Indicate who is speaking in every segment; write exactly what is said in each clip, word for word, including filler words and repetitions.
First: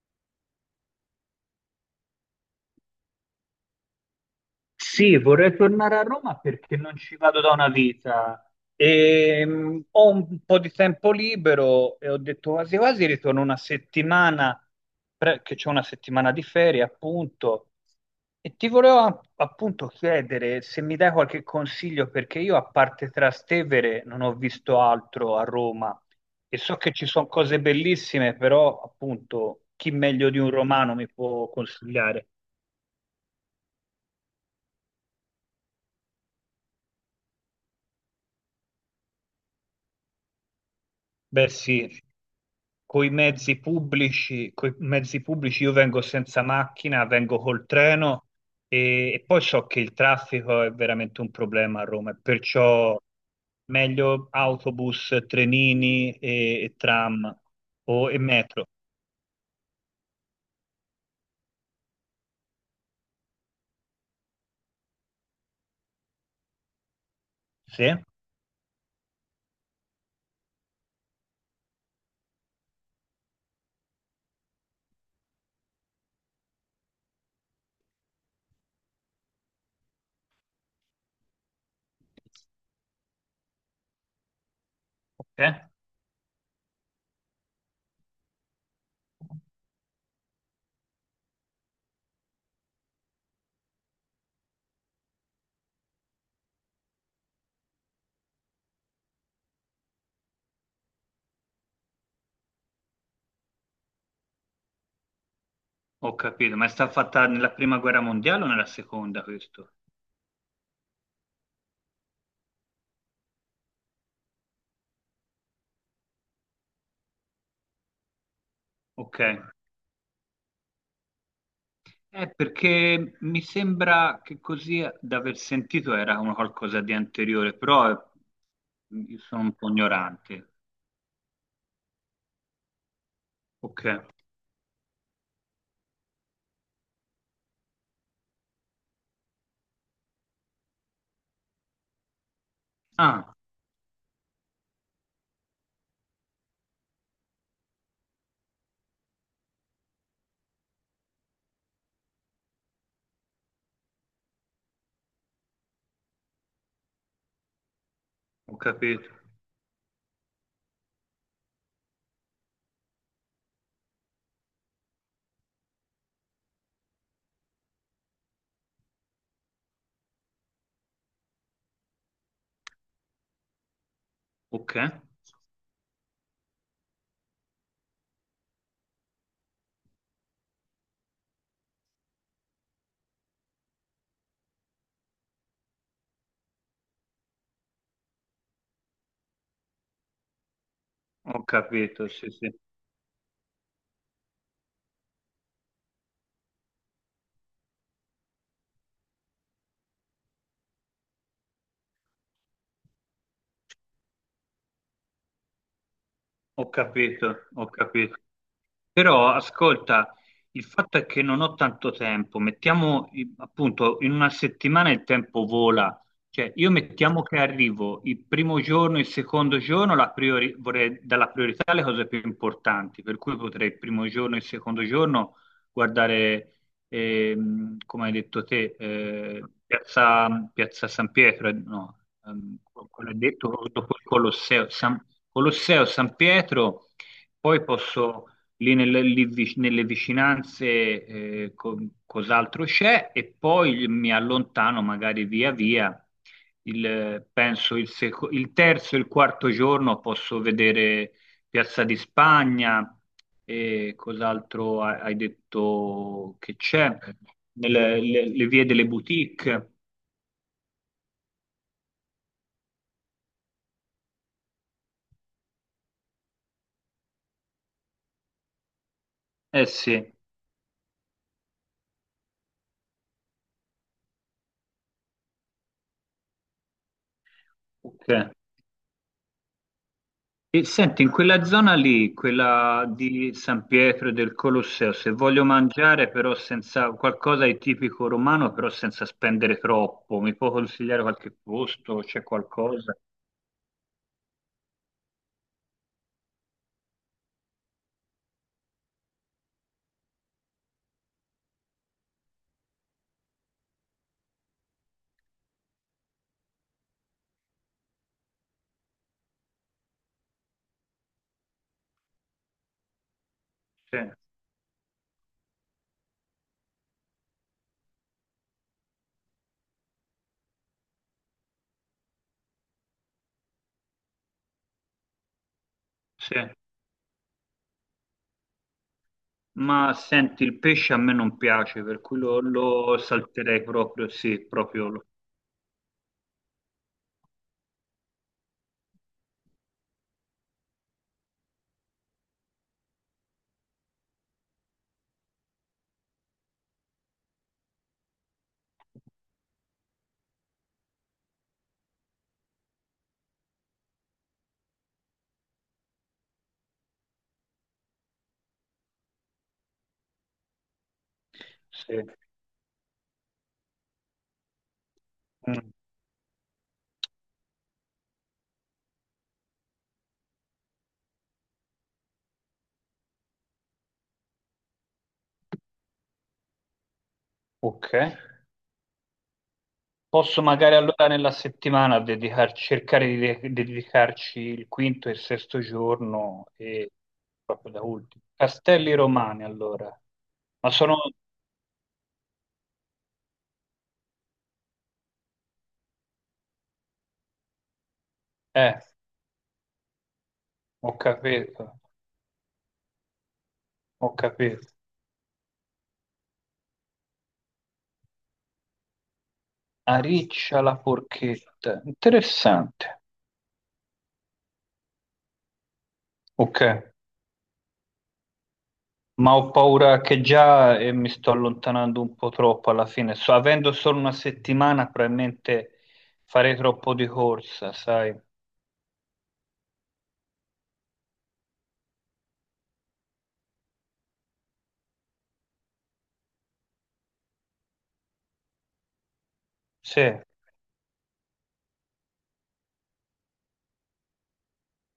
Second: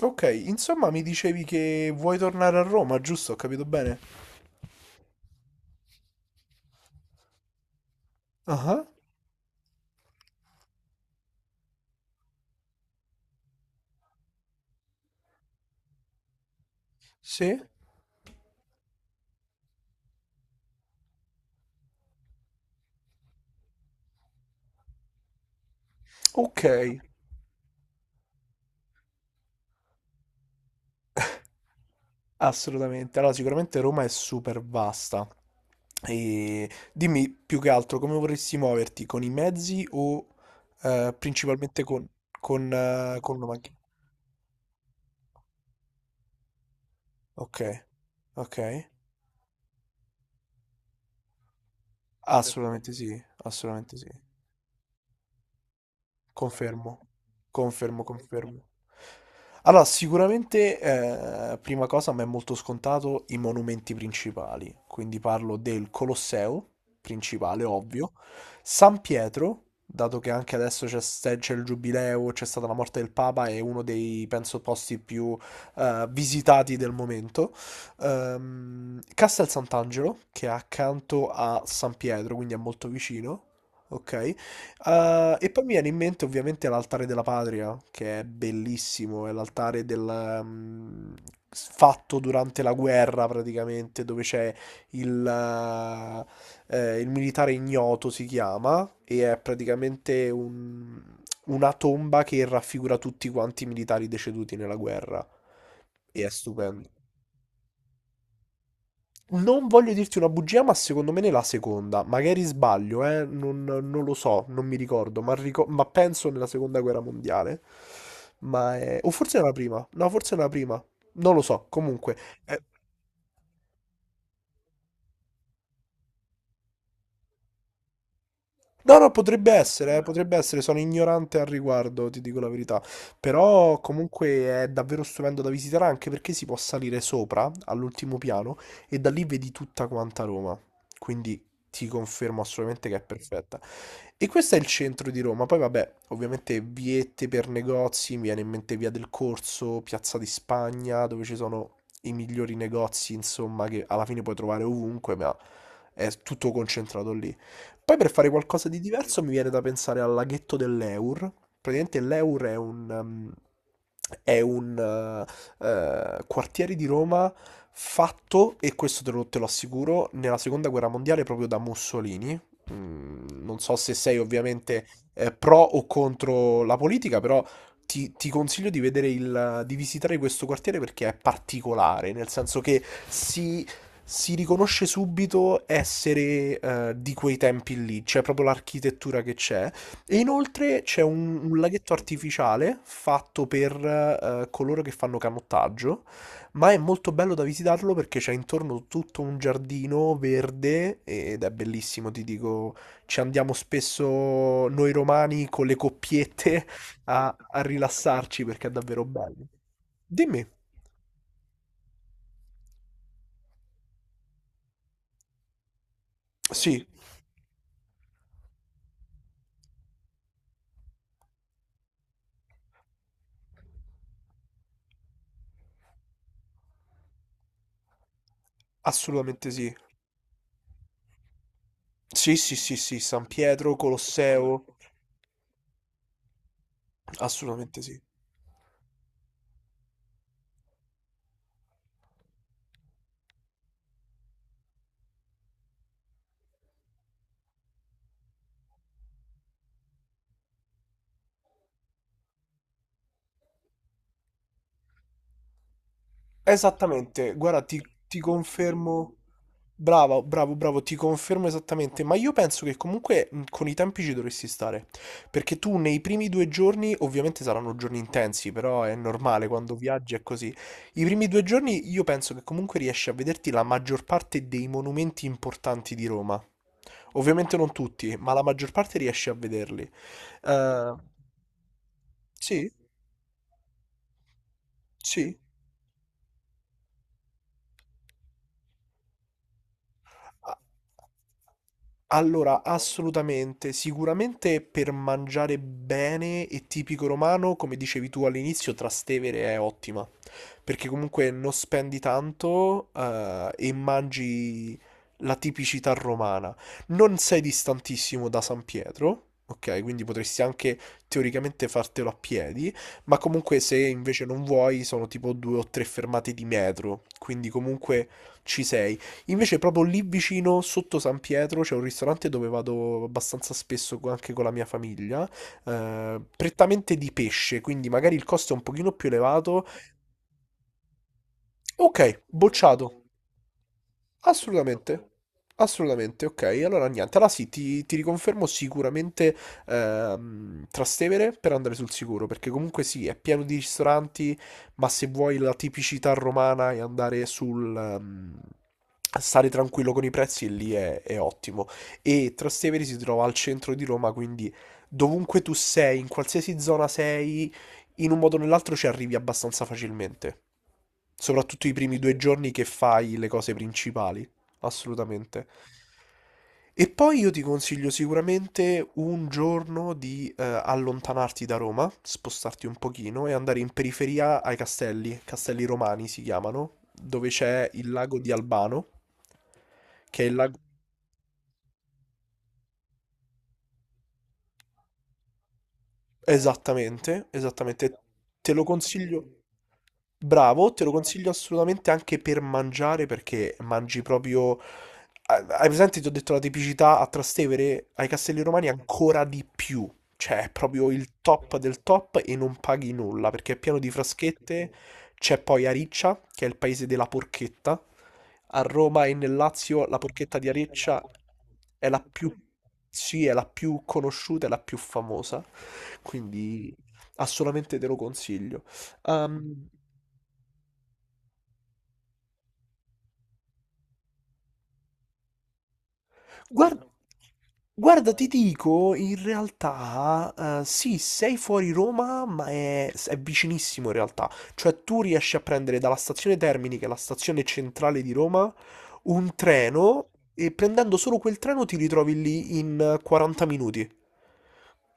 Speaker 1: Ok, insomma mi dicevi che vuoi tornare a Roma, giusto? Ho capito bene?
Speaker 2: Sì, vorrei tornare a Roma perché non ci vado da una vita.
Speaker 1: Ah,
Speaker 2: E, mh, ho un po' di tempo libero e ho detto quasi quasi ritorno una settimana, pre- che c'è una settimana di ferie
Speaker 1: sì?
Speaker 2: appunto. E ti volevo a- appunto chiedere se mi dai qualche consiglio perché io a parte Trastevere non ho visto altro a Roma e
Speaker 1: Ok,
Speaker 2: so che ci sono cose bellissime, però appunto chi meglio di un romano mi può consigliare?
Speaker 1: assolutamente. Allora, sicuramente Roma è super vasta. E dimmi più che altro come vorresti muoverti, con i mezzi o eh,
Speaker 2: Beh,
Speaker 1: principalmente
Speaker 2: sì,
Speaker 1: con, con,
Speaker 2: coi
Speaker 1: eh, con una
Speaker 2: mezzi
Speaker 1: macchina?
Speaker 2: pubblici, coi mezzi pubblici io vengo senza macchina, vengo
Speaker 1: Ok,
Speaker 2: col treno
Speaker 1: ok.
Speaker 2: e, e poi so che il traffico è veramente un problema a Roma, e
Speaker 1: Assolutamente
Speaker 2: perciò
Speaker 1: sì, assolutamente sì.
Speaker 2: meglio autobus, trenini e, e
Speaker 1: Confermo,
Speaker 2: tram
Speaker 1: confermo,
Speaker 2: o, e
Speaker 1: confermo.
Speaker 2: metro.
Speaker 1: Allora, sicuramente, eh, prima cosa, a me è molto scontato i monumenti principali, quindi parlo del Colosseo, principale,
Speaker 2: Sì?
Speaker 1: ovvio, San Pietro, dato che anche adesso c'è ste- c'è il giubileo, c'è stata la morte del Papa, è uno dei, penso, posti più eh, visitati del momento. Ehm, Castel Sant'Angelo, che è accanto a San Pietro, quindi è molto vicino, ok? Eh,
Speaker 2: Ok,
Speaker 1: e poi mi viene in mente ovviamente l'altare della patria, che è bellissimo, è l'altare del, mm, s- fatto durante la guerra praticamente, dove c'è il, eh, eh, il militare ignoto si chiama, e è praticamente un- una tomba che raffigura tutti quanti i militari deceduti nella guerra.
Speaker 2: ho
Speaker 1: E è
Speaker 2: capito, ma è
Speaker 1: stupendo.
Speaker 2: stata fatta nella prima guerra mondiale o nella seconda
Speaker 1: Non
Speaker 2: questo?
Speaker 1: voglio dirti una bugia, ma secondo me ne la seconda. Magari sbaglio, eh? Non, non lo so, non mi ricordo, ma, ricor- ma penso nella seconda guerra mondiale. Ma è... O
Speaker 2: Ok.
Speaker 1: forse nella prima. No, forse nella prima. Non lo so, comunque.
Speaker 2: Eh,
Speaker 1: eh,
Speaker 2: perché mi sembra che così da aver sentito era una qualcosa di anteriore, però eh,
Speaker 1: No, no,
Speaker 2: io sono
Speaker 1: potrebbe
Speaker 2: un po'
Speaker 1: essere, eh, potrebbe
Speaker 2: ignorante.
Speaker 1: essere, sono ignorante al riguardo, ti dico la verità. Però
Speaker 2: Ok.
Speaker 1: comunque è davvero stupendo da visitare anche perché si può salire sopra, all'ultimo piano, e da lì vedi tutta quanta Roma. Quindi ti confermo assolutamente che è
Speaker 2: Ah,
Speaker 1: perfetta. E questo è il centro di Roma. Poi vabbè, ovviamente viette per negozi, mi viene in mente Via del Corso, Piazza di Spagna, dove ci sono i migliori negozi, insomma, che alla fine puoi trovare ovunque, ma è tutto concentrato lì. Poi per fare
Speaker 2: ho
Speaker 1: qualcosa di
Speaker 2: capito.
Speaker 1: diverso mi viene da pensare al laghetto dell'Eur. Praticamente l'Eur è un, ehm, è un eh, eh, quartiere di Roma fatto, e questo te lo, te lo assicuro, nella seconda guerra mondiale proprio da Mussolini. Mm, non so se sei
Speaker 2: Ok.
Speaker 1: ovviamente eh, pro o contro la politica, però ti, ti consiglio di vedere il, di visitare questo quartiere perché è particolare, nel senso che si si riconosce subito essere eh, di quei tempi lì, c'è proprio l'architettura che c'è. E inoltre c'è un,
Speaker 2: Ho
Speaker 1: un laghetto
Speaker 2: capito, sì, sì.
Speaker 1: artificiale fatto per eh, coloro che fanno canottaggio, ma è molto bello da visitarlo perché c'è intorno tutto un giardino verde ed è bellissimo, ti dico, ci andiamo spesso noi romani con le coppiette
Speaker 2: Ho
Speaker 1: a,
Speaker 2: capito,
Speaker 1: a
Speaker 2: ho capito.
Speaker 1: rilassarci perché è davvero
Speaker 2: Però
Speaker 1: bello.
Speaker 2: ascolta,
Speaker 1: Dimmi.
Speaker 2: il fatto è che non ho tanto tempo, mettiamo i- appunto in una settimana il tempo vola, cioè io
Speaker 1: Sì,
Speaker 2: mettiamo che arrivo il primo giorno, il secondo giorno, la priori- vorrei dare la priorità alle cose più importanti, per cui potrei il primo giorno e il secondo giorno guardare, ehm, come hai detto te, eh,
Speaker 1: assolutamente sì.
Speaker 2: piazza, piazza San Pietro, eh, no,
Speaker 1: Sì, sì,
Speaker 2: ehm,
Speaker 1: sì, sì,
Speaker 2: quello hai
Speaker 1: San
Speaker 2: detto
Speaker 1: Pietro,
Speaker 2: dopo il Colosseo,
Speaker 1: Colosseo,
Speaker 2: San, Colosseo San Pietro, poi
Speaker 1: assolutamente sì.
Speaker 2: posso lì nelle, lì vic- nelle vicinanze eh, co- cos'altro c'è e poi mi allontano magari via via. Il, penso il, seco- il terzo e il quarto giorno posso vedere Piazza di Spagna e cos'altro ha- hai detto che c'è,
Speaker 1: Esattamente, guarda, ti,
Speaker 2: Nelle-
Speaker 1: ti
Speaker 2: le, le vie delle
Speaker 1: confermo,
Speaker 2: boutique.
Speaker 1: bravo, bravo, bravo, ti confermo esattamente, ma io penso che comunque mh, con i tempi ci dovresti stare, perché tu nei primi due giorni, ovviamente saranno giorni intensi, però è normale
Speaker 2: Eh
Speaker 1: quando
Speaker 2: sì,
Speaker 1: viaggi è così, i primi due giorni io penso che comunque riesci a vederti la maggior parte dei monumenti importanti di Roma. Ovviamente non tutti,
Speaker 2: ok.
Speaker 1: ma la maggior parte riesci a vederli.
Speaker 2: E
Speaker 1: Eh,
Speaker 2: senti, in quella zona lì,
Speaker 1: sì?
Speaker 2: quella di San Pietro e del Colosseo, se
Speaker 1: Sì.
Speaker 2: voglio mangiare però senza qualcosa di tipico romano, però senza spendere troppo, mi può
Speaker 1: A-
Speaker 2: consigliare qualche posto? C'è
Speaker 1: Allora,
Speaker 2: qualcosa?
Speaker 1: assolutamente, sicuramente per mangiare bene e tipico romano, come dicevi tu all'inizio, Trastevere è ottima, perché comunque non spendi tanto, eh, e mangi la tipicità romana. Non sei distantissimo da San Pietro, ok? Quindi potresti anche teoricamente fartelo a piedi, ma comunque se
Speaker 2: Sì,
Speaker 1: invece non vuoi sono tipo due o tre fermate di metro, quindi comunque ci sei. Invece proprio lì vicino, sotto San Pietro, c'è un ristorante dove vado abbastanza spesso co- anche con la mia famiglia, eh,
Speaker 2: sì.
Speaker 1: prettamente di pesce, quindi magari il costo è un pochino più elevato.
Speaker 2: Ma senti, il pesce a me non piace,
Speaker 1: Ok,
Speaker 2: per cui lo, lo
Speaker 1: bocciato.
Speaker 2: salterei proprio, sì, proprio. lo-
Speaker 1: Assolutamente, assolutamente, ok. Allora niente, allora sì, ti, ti riconfermo sicuramente ehm, Trastevere per andare sul sicuro, perché comunque sì, è pieno di ristoranti, ma se vuoi la tipicità romana e andare sul... ehm, stare tranquillo con i prezzi, lì è, è ottimo. E Trastevere si trova al centro di Roma, quindi dovunque tu sei, in qualsiasi zona sei, in un modo o nell'altro ci arrivi abbastanza facilmente. Soprattutto i
Speaker 2: Sì.
Speaker 1: primi due giorni che fai le cose principali, assolutamente.
Speaker 2: Mm.
Speaker 1: E poi io ti consiglio sicuramente un giorno di eh, allontanarti da Roma, spostarti un pochino e andare in periferia ai castelli, castelli romani si chiamano, dove c'è il
Speaker 2: Ok.
Speaker 1: lago di Albano, che è il
Speaker 2: Posso
Speaker 1: lago...
Speaker 2: magari allora nella settimana dedicar- cercare di de- dedicarci il quinto e il sesto giorno e
Speaker 1: Esattamente,
Speaker 2: proprio da
Speaker 1: esattamente.
Speaker 2: ultimo.
Speaker 1: Te lo
Speaker 2: Castelli
Speaker 1: consiglio.
Speaker 2: Romani allora. Ma
Speaker 1: Bravo, te lo
Speaker 2: sono...
Speaker 1: consiglio assolutamente anche per mangiare perché mangi proprio... Ah, hai presente, ti ho detto, la tipicità a Trastevere, ai Castelli Romani
Speaker 2: Eh,
Speaker 1: ancora di più. Cioè, è proprio
Speaker 2: ho
Speaker 1: il top
Speaker 2: capito,
Speaker 1: del top e non paghi nulla perché è pieno di
Speaker 2: ho capito.
Speaker 1: fraschette. C'è poi Ariccia, che è il paese della porchetta. A Roma e nel Lazio la porchetta di
Speaker 2: Ariccia la
Speaker 1: Ariccia
Speaker 2: porchetta.
Speaker 1: è la più,
Speaker 2: Interessante.
Speaker 1: sì, è la più conosciuta e la più famosa,
Speaker 2: Ok,
Speaker 1: quindi assolutamente te lo consiglio.
Speaker 2: ma ho
Speaker 1: Ehm,
Speaker 2: paura che già eh, mi sto allontanando un po' troppo alla fine. So, avendo solo una settimana, probabilmente farei
Speaker 1: Guarda,
Speaker 2: troppo di corsa,
Speaker 1: guarda,
Speaker 2: sai?
Speaker 1: ti dico, in realtà, eh, sì, sei fuori Roma, ma è, è vicinissimo in realtà. Cioè, tu riesci a prendere dalla stazione Termini, che è la stazione centrale di Roma, un treno
Speaker 2: Sì.
Speaker 1: e prendendo solo quel treno ti ritrovi lì in eh, quaranta minuti.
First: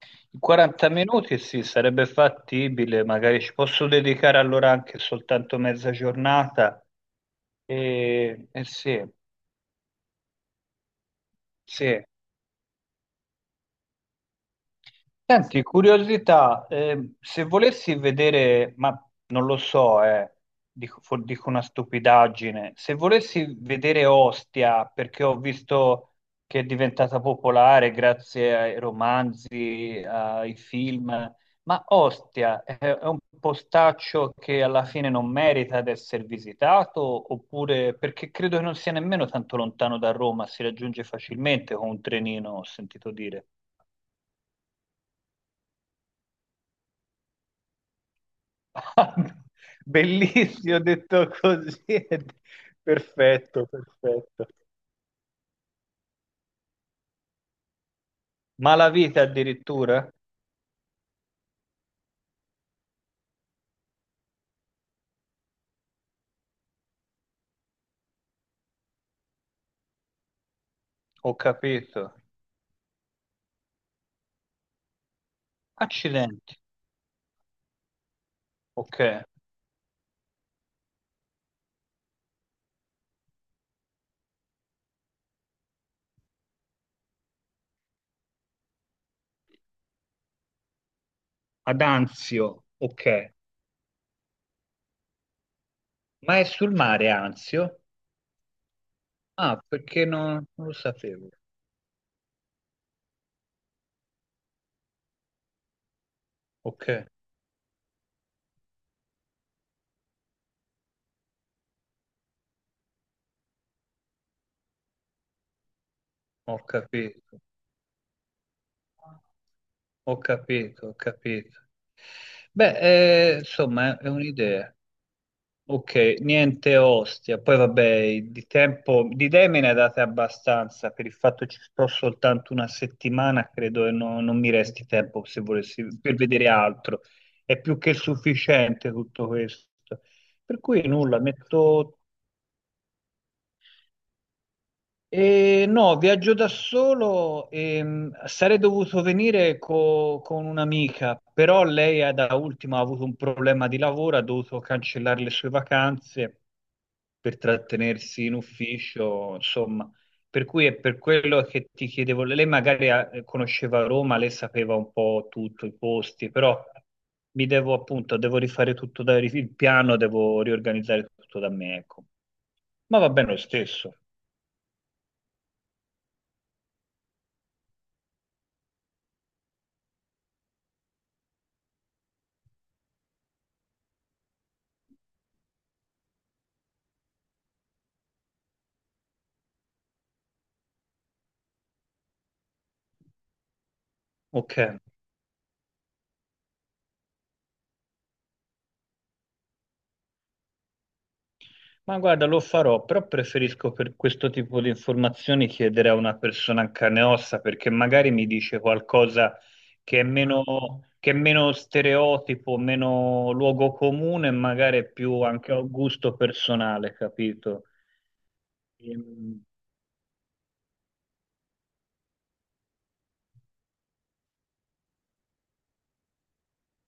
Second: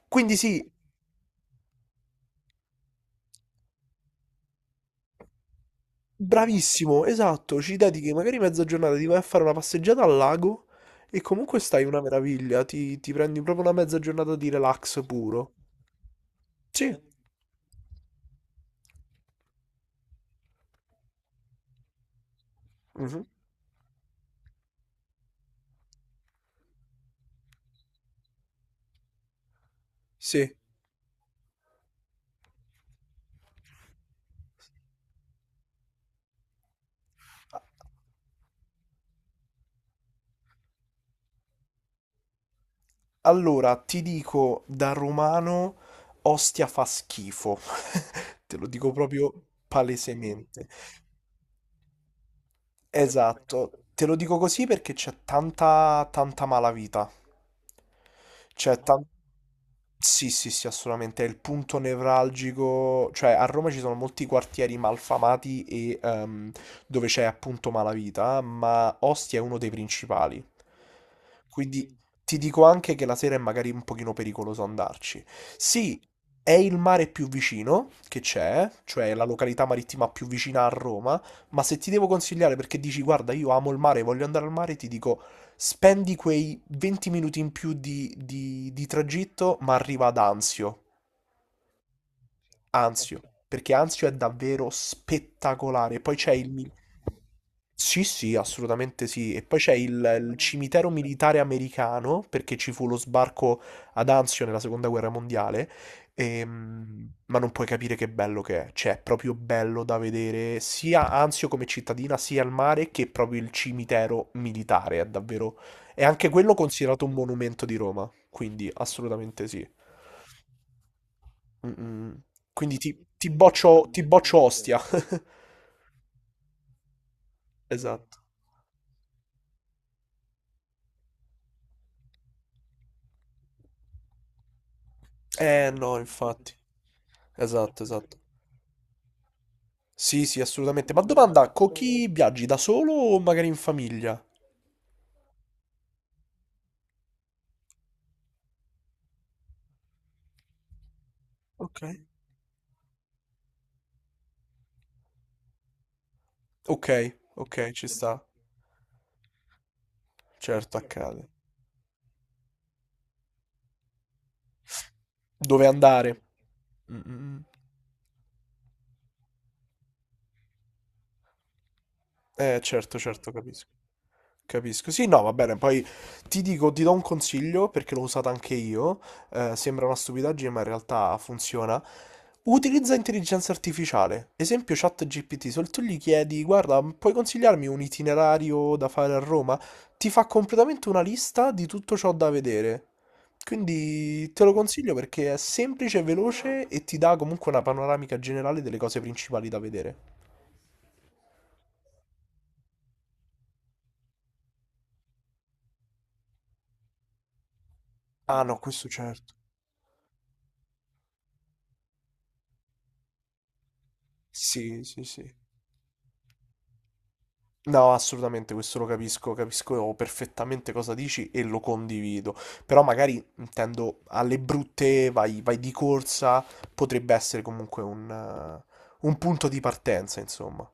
Speaker 1: Quindi sì,
Speaker 2: quaranta minuti sì, sarebbe fattibile, magari ci posso dedicare allora anche soltanto mezza giornata.
Speaker 1: bravissimo, esatto, ci dedichi magari
Speaker 2: E,
Speaker 1: mezza
Speaker 2: e
Speaker 1: giornata,
Speaker 2: sì,
Speaker 1: ti vai a fare una passeggiata al lago e comunque stai una
Speaker 2: sì.
Speaker 1: meraviglia, ti, ti prendi proprio una mezza giornata di relax puro.
Speaker 2: Senti, curiosità,
Speaker 1: Sì.
Speaker 2: eh, se volessi vedere, ma non lo so, eh, dico, fo- dico una stupidaggine, se
Speaker 1: Mhm.
Speaker 2: volessi vedere Ostia, perché ho visto che è diventata popolare grazie ai romanzi,
Speaker 1: Sì.
Speaker 2: ai film, ma Ostia è, è un postaccio che alla fine non merita di essere visitato, oppure perché credo che non sia nemmeno tanto lontano da Roma, si raggiunge facilmente con un trenino, ho sentito dire.
Speaker 1: Allora, ti dico da romano, Ostia fa schifo. Te lo dico proprio palesemente.
Speaker 2: Bellissimo, detto così, è perfetto,
Speaker 1: Esatto, te lo dico
Speaker 2: perfetto.
Speaker 1: così perché c'è tanta, tanta malavita.
Speaker 2: Ma
Speaker 1: C'è
Speaker 2: la
Speaker 1: tan-
Speaker 2: vita addirittura?
Speaker 1: Sì, sì, sì, assolutamente, è il punto nevralgico, cioè a Roma ci sono molti quartieri malfamati e ehm, dove c'è appunto malavita, ma Ostia è uno dei principali.
Speaker 2: Ho
Speaker 1: Quindi
Speaker 2: capito.
Speaker 1: ti dico anche che la sera è magari un pochino pericoloso andarci. Sì, è
Speaker 2: Accidenti,
Speaker 1: il mare più vicino che c'è,
Speaker 2: ok.
Speaker 1: cioè la località marittima più vicina a Roma, ma se ti devo consigliare perché dici guarda, io amo il mare, voglio andare al mare, ti dico spendi quei venti minuti in più di, di- di tragitto, ma arriva ad Anzio.
Speaker 2: Ad Anzio, ok.
Speaker 1: Anzio, perché Anzio è davvero spettacolare. Poi c'è
Speaker 2: Ma è
Speaker 1: il... mi-
Speaker 2: sul mare Anzio?
Speaker 1: Sì, sì, assolutamente sì. E poi
Speaker 2: Ah,
Speaker 1: c'è il,
Speaker 2: perché
Speaker 1: il
Speaker 2: non, non lo
Speaker 1: cimitero
Speaker 2: sapevo.
Speaker 1: militare americano, perché ci fu lo sbarco ad Anzio nella seconda guerra mondiale.
Speaker 2: Ok,
Speaker 1: Ehm, ma non puoi capire che bello che è. Cioè, è proprio bello da vedere sia Anzio come cittadina, sia il mare, che proprio il cimitero militare. È davvero... È anche quello
Speaker 2: ho
Speaker 1: considerato un
Speaker 2: capito,
Speaker 1: monumento di Roma. Quindi, assolutamente sì.
Speaker 2: ho capito, ho capito.
Speaker 1: Mm-mm. Quindi
Speaker 2: Beh,
Speaker 1: ti, ti
Speaker 2: eh,
Speaker 1: boccio,
Speaker 2: insomma,
Speaker 1: ti
Speaker 2: è è
Speaker 1: boccio
Speaker 2: un'idea.
Speaker 1: Ostia.
Speaker 2: Ok, niente Ostia. Poi
Speaker 1: Esatto.
Speaker 2: vabbè, di tempo, di idee me ne date abbastanza, per il fatto ci sto soltanto una settimana, credo che no- non mi resti tempo se
Speaker 1: Eh
Speaker 2: volessi,
Speaker 1: no,
Speaker 2: per vedere
Speaker 1: infatti.
Speaker 2: altro. È più
Speaker 1: Esatto,
Speaker 2: che
Speaker 1: esatto.
Speaker 2: sufficiente tutto questo.
Speaker 1: Sì, sì,
Speaker 2: Per cui
Speaker 1: assolutamente. Ma
Speaker 2: nulla,
Speaker 1: domanda, con
Speaker 2: metto
Speaker 1: chi viaggi? Da solo o magari in famiglia?
Speaker 2: Eh, no, viaggio da solo, ehm, sarei dovuto venire co- con un'amica, però
Speaker 1: Ok.
Speaker 2: lei ha- da ultimo ha avuto un problema di lavoro, ha dovuto cancellare le sue vacanze
Speaker 1: Ok,
Speaker 2: per
Speaker 1: ok, ci sta.
Speaker 2: trattenersi in ufficio, insomma, per cui
Speaker 1: Certo,
Speaker 2: è per
Speaker 1: accade.
Speaker 2: quello che ti chiedevo, lei magari ha- conosceva Roma, lei sapeva un po' tutto,
Speaker 1: Dove
Speaker 2: i
Speaker 1: andare?
Speaker 2: posti, però
Speaker 1: Mm, mm, mm.
Speaker 2: mi devo appunto, devo rifare tutto da, il piano, devo riorganizzare tutto da me, ecco.
Speaker 1: Eh, certo,
Speaker 2: Ma va
Speaker 1: certo,
Speaker 2: bene lo
Speaker 1: capisco.
Speaker 2: stesso,
Speaker 1: Capisco. Sì, no, va bene. Poi ti dico, ti do un consiglio perché l'ho usata anche io. Eh, sembra una stupidaggine, ma in realtà funziona. Utilizza intelligenza artificiale. Esempio ChatGPT. Se tu gli chiedi, guarda, puoi consigliarmi un itinerario da fare a Roma? Ti fa completamente una lista di tutto ciò da vedere. Quindi te lo
Speaker 2: ok.
Speaker 1: consiglio perché è semplice, veloce e ti dà comunque una panoramica generale delle cose principali da vedere.
Speaker 2: Ma guarda, lo farò, però preferisco per questo tipo di informazioni chiedere a una persona in carne e ossa perché magari mi
Speaker 1: Ah no,
Speaker 2: dice
Speaker 1: questo certo.
Speaker 2: qualcosa che è meno, che è meno stereotipo, meno luogo comune, e magari
Speaker 1: Sì,
Speaker 2: è
Speaker 1: sì,
Speaker 2: più
Speaker 1: sì.
Speaker 2: anche a gusto personale, capito?
Speaker 1: No, assolutamente, questo lo capisco,
Speaker 2: Ehm,
Speaker 1: capisco perfettamente cosa dici e lo condivido. Però magari intendo alle brutte, vai, vai di corsa, potrebbe essere comunque un, eh, un punto di partenza, insomma.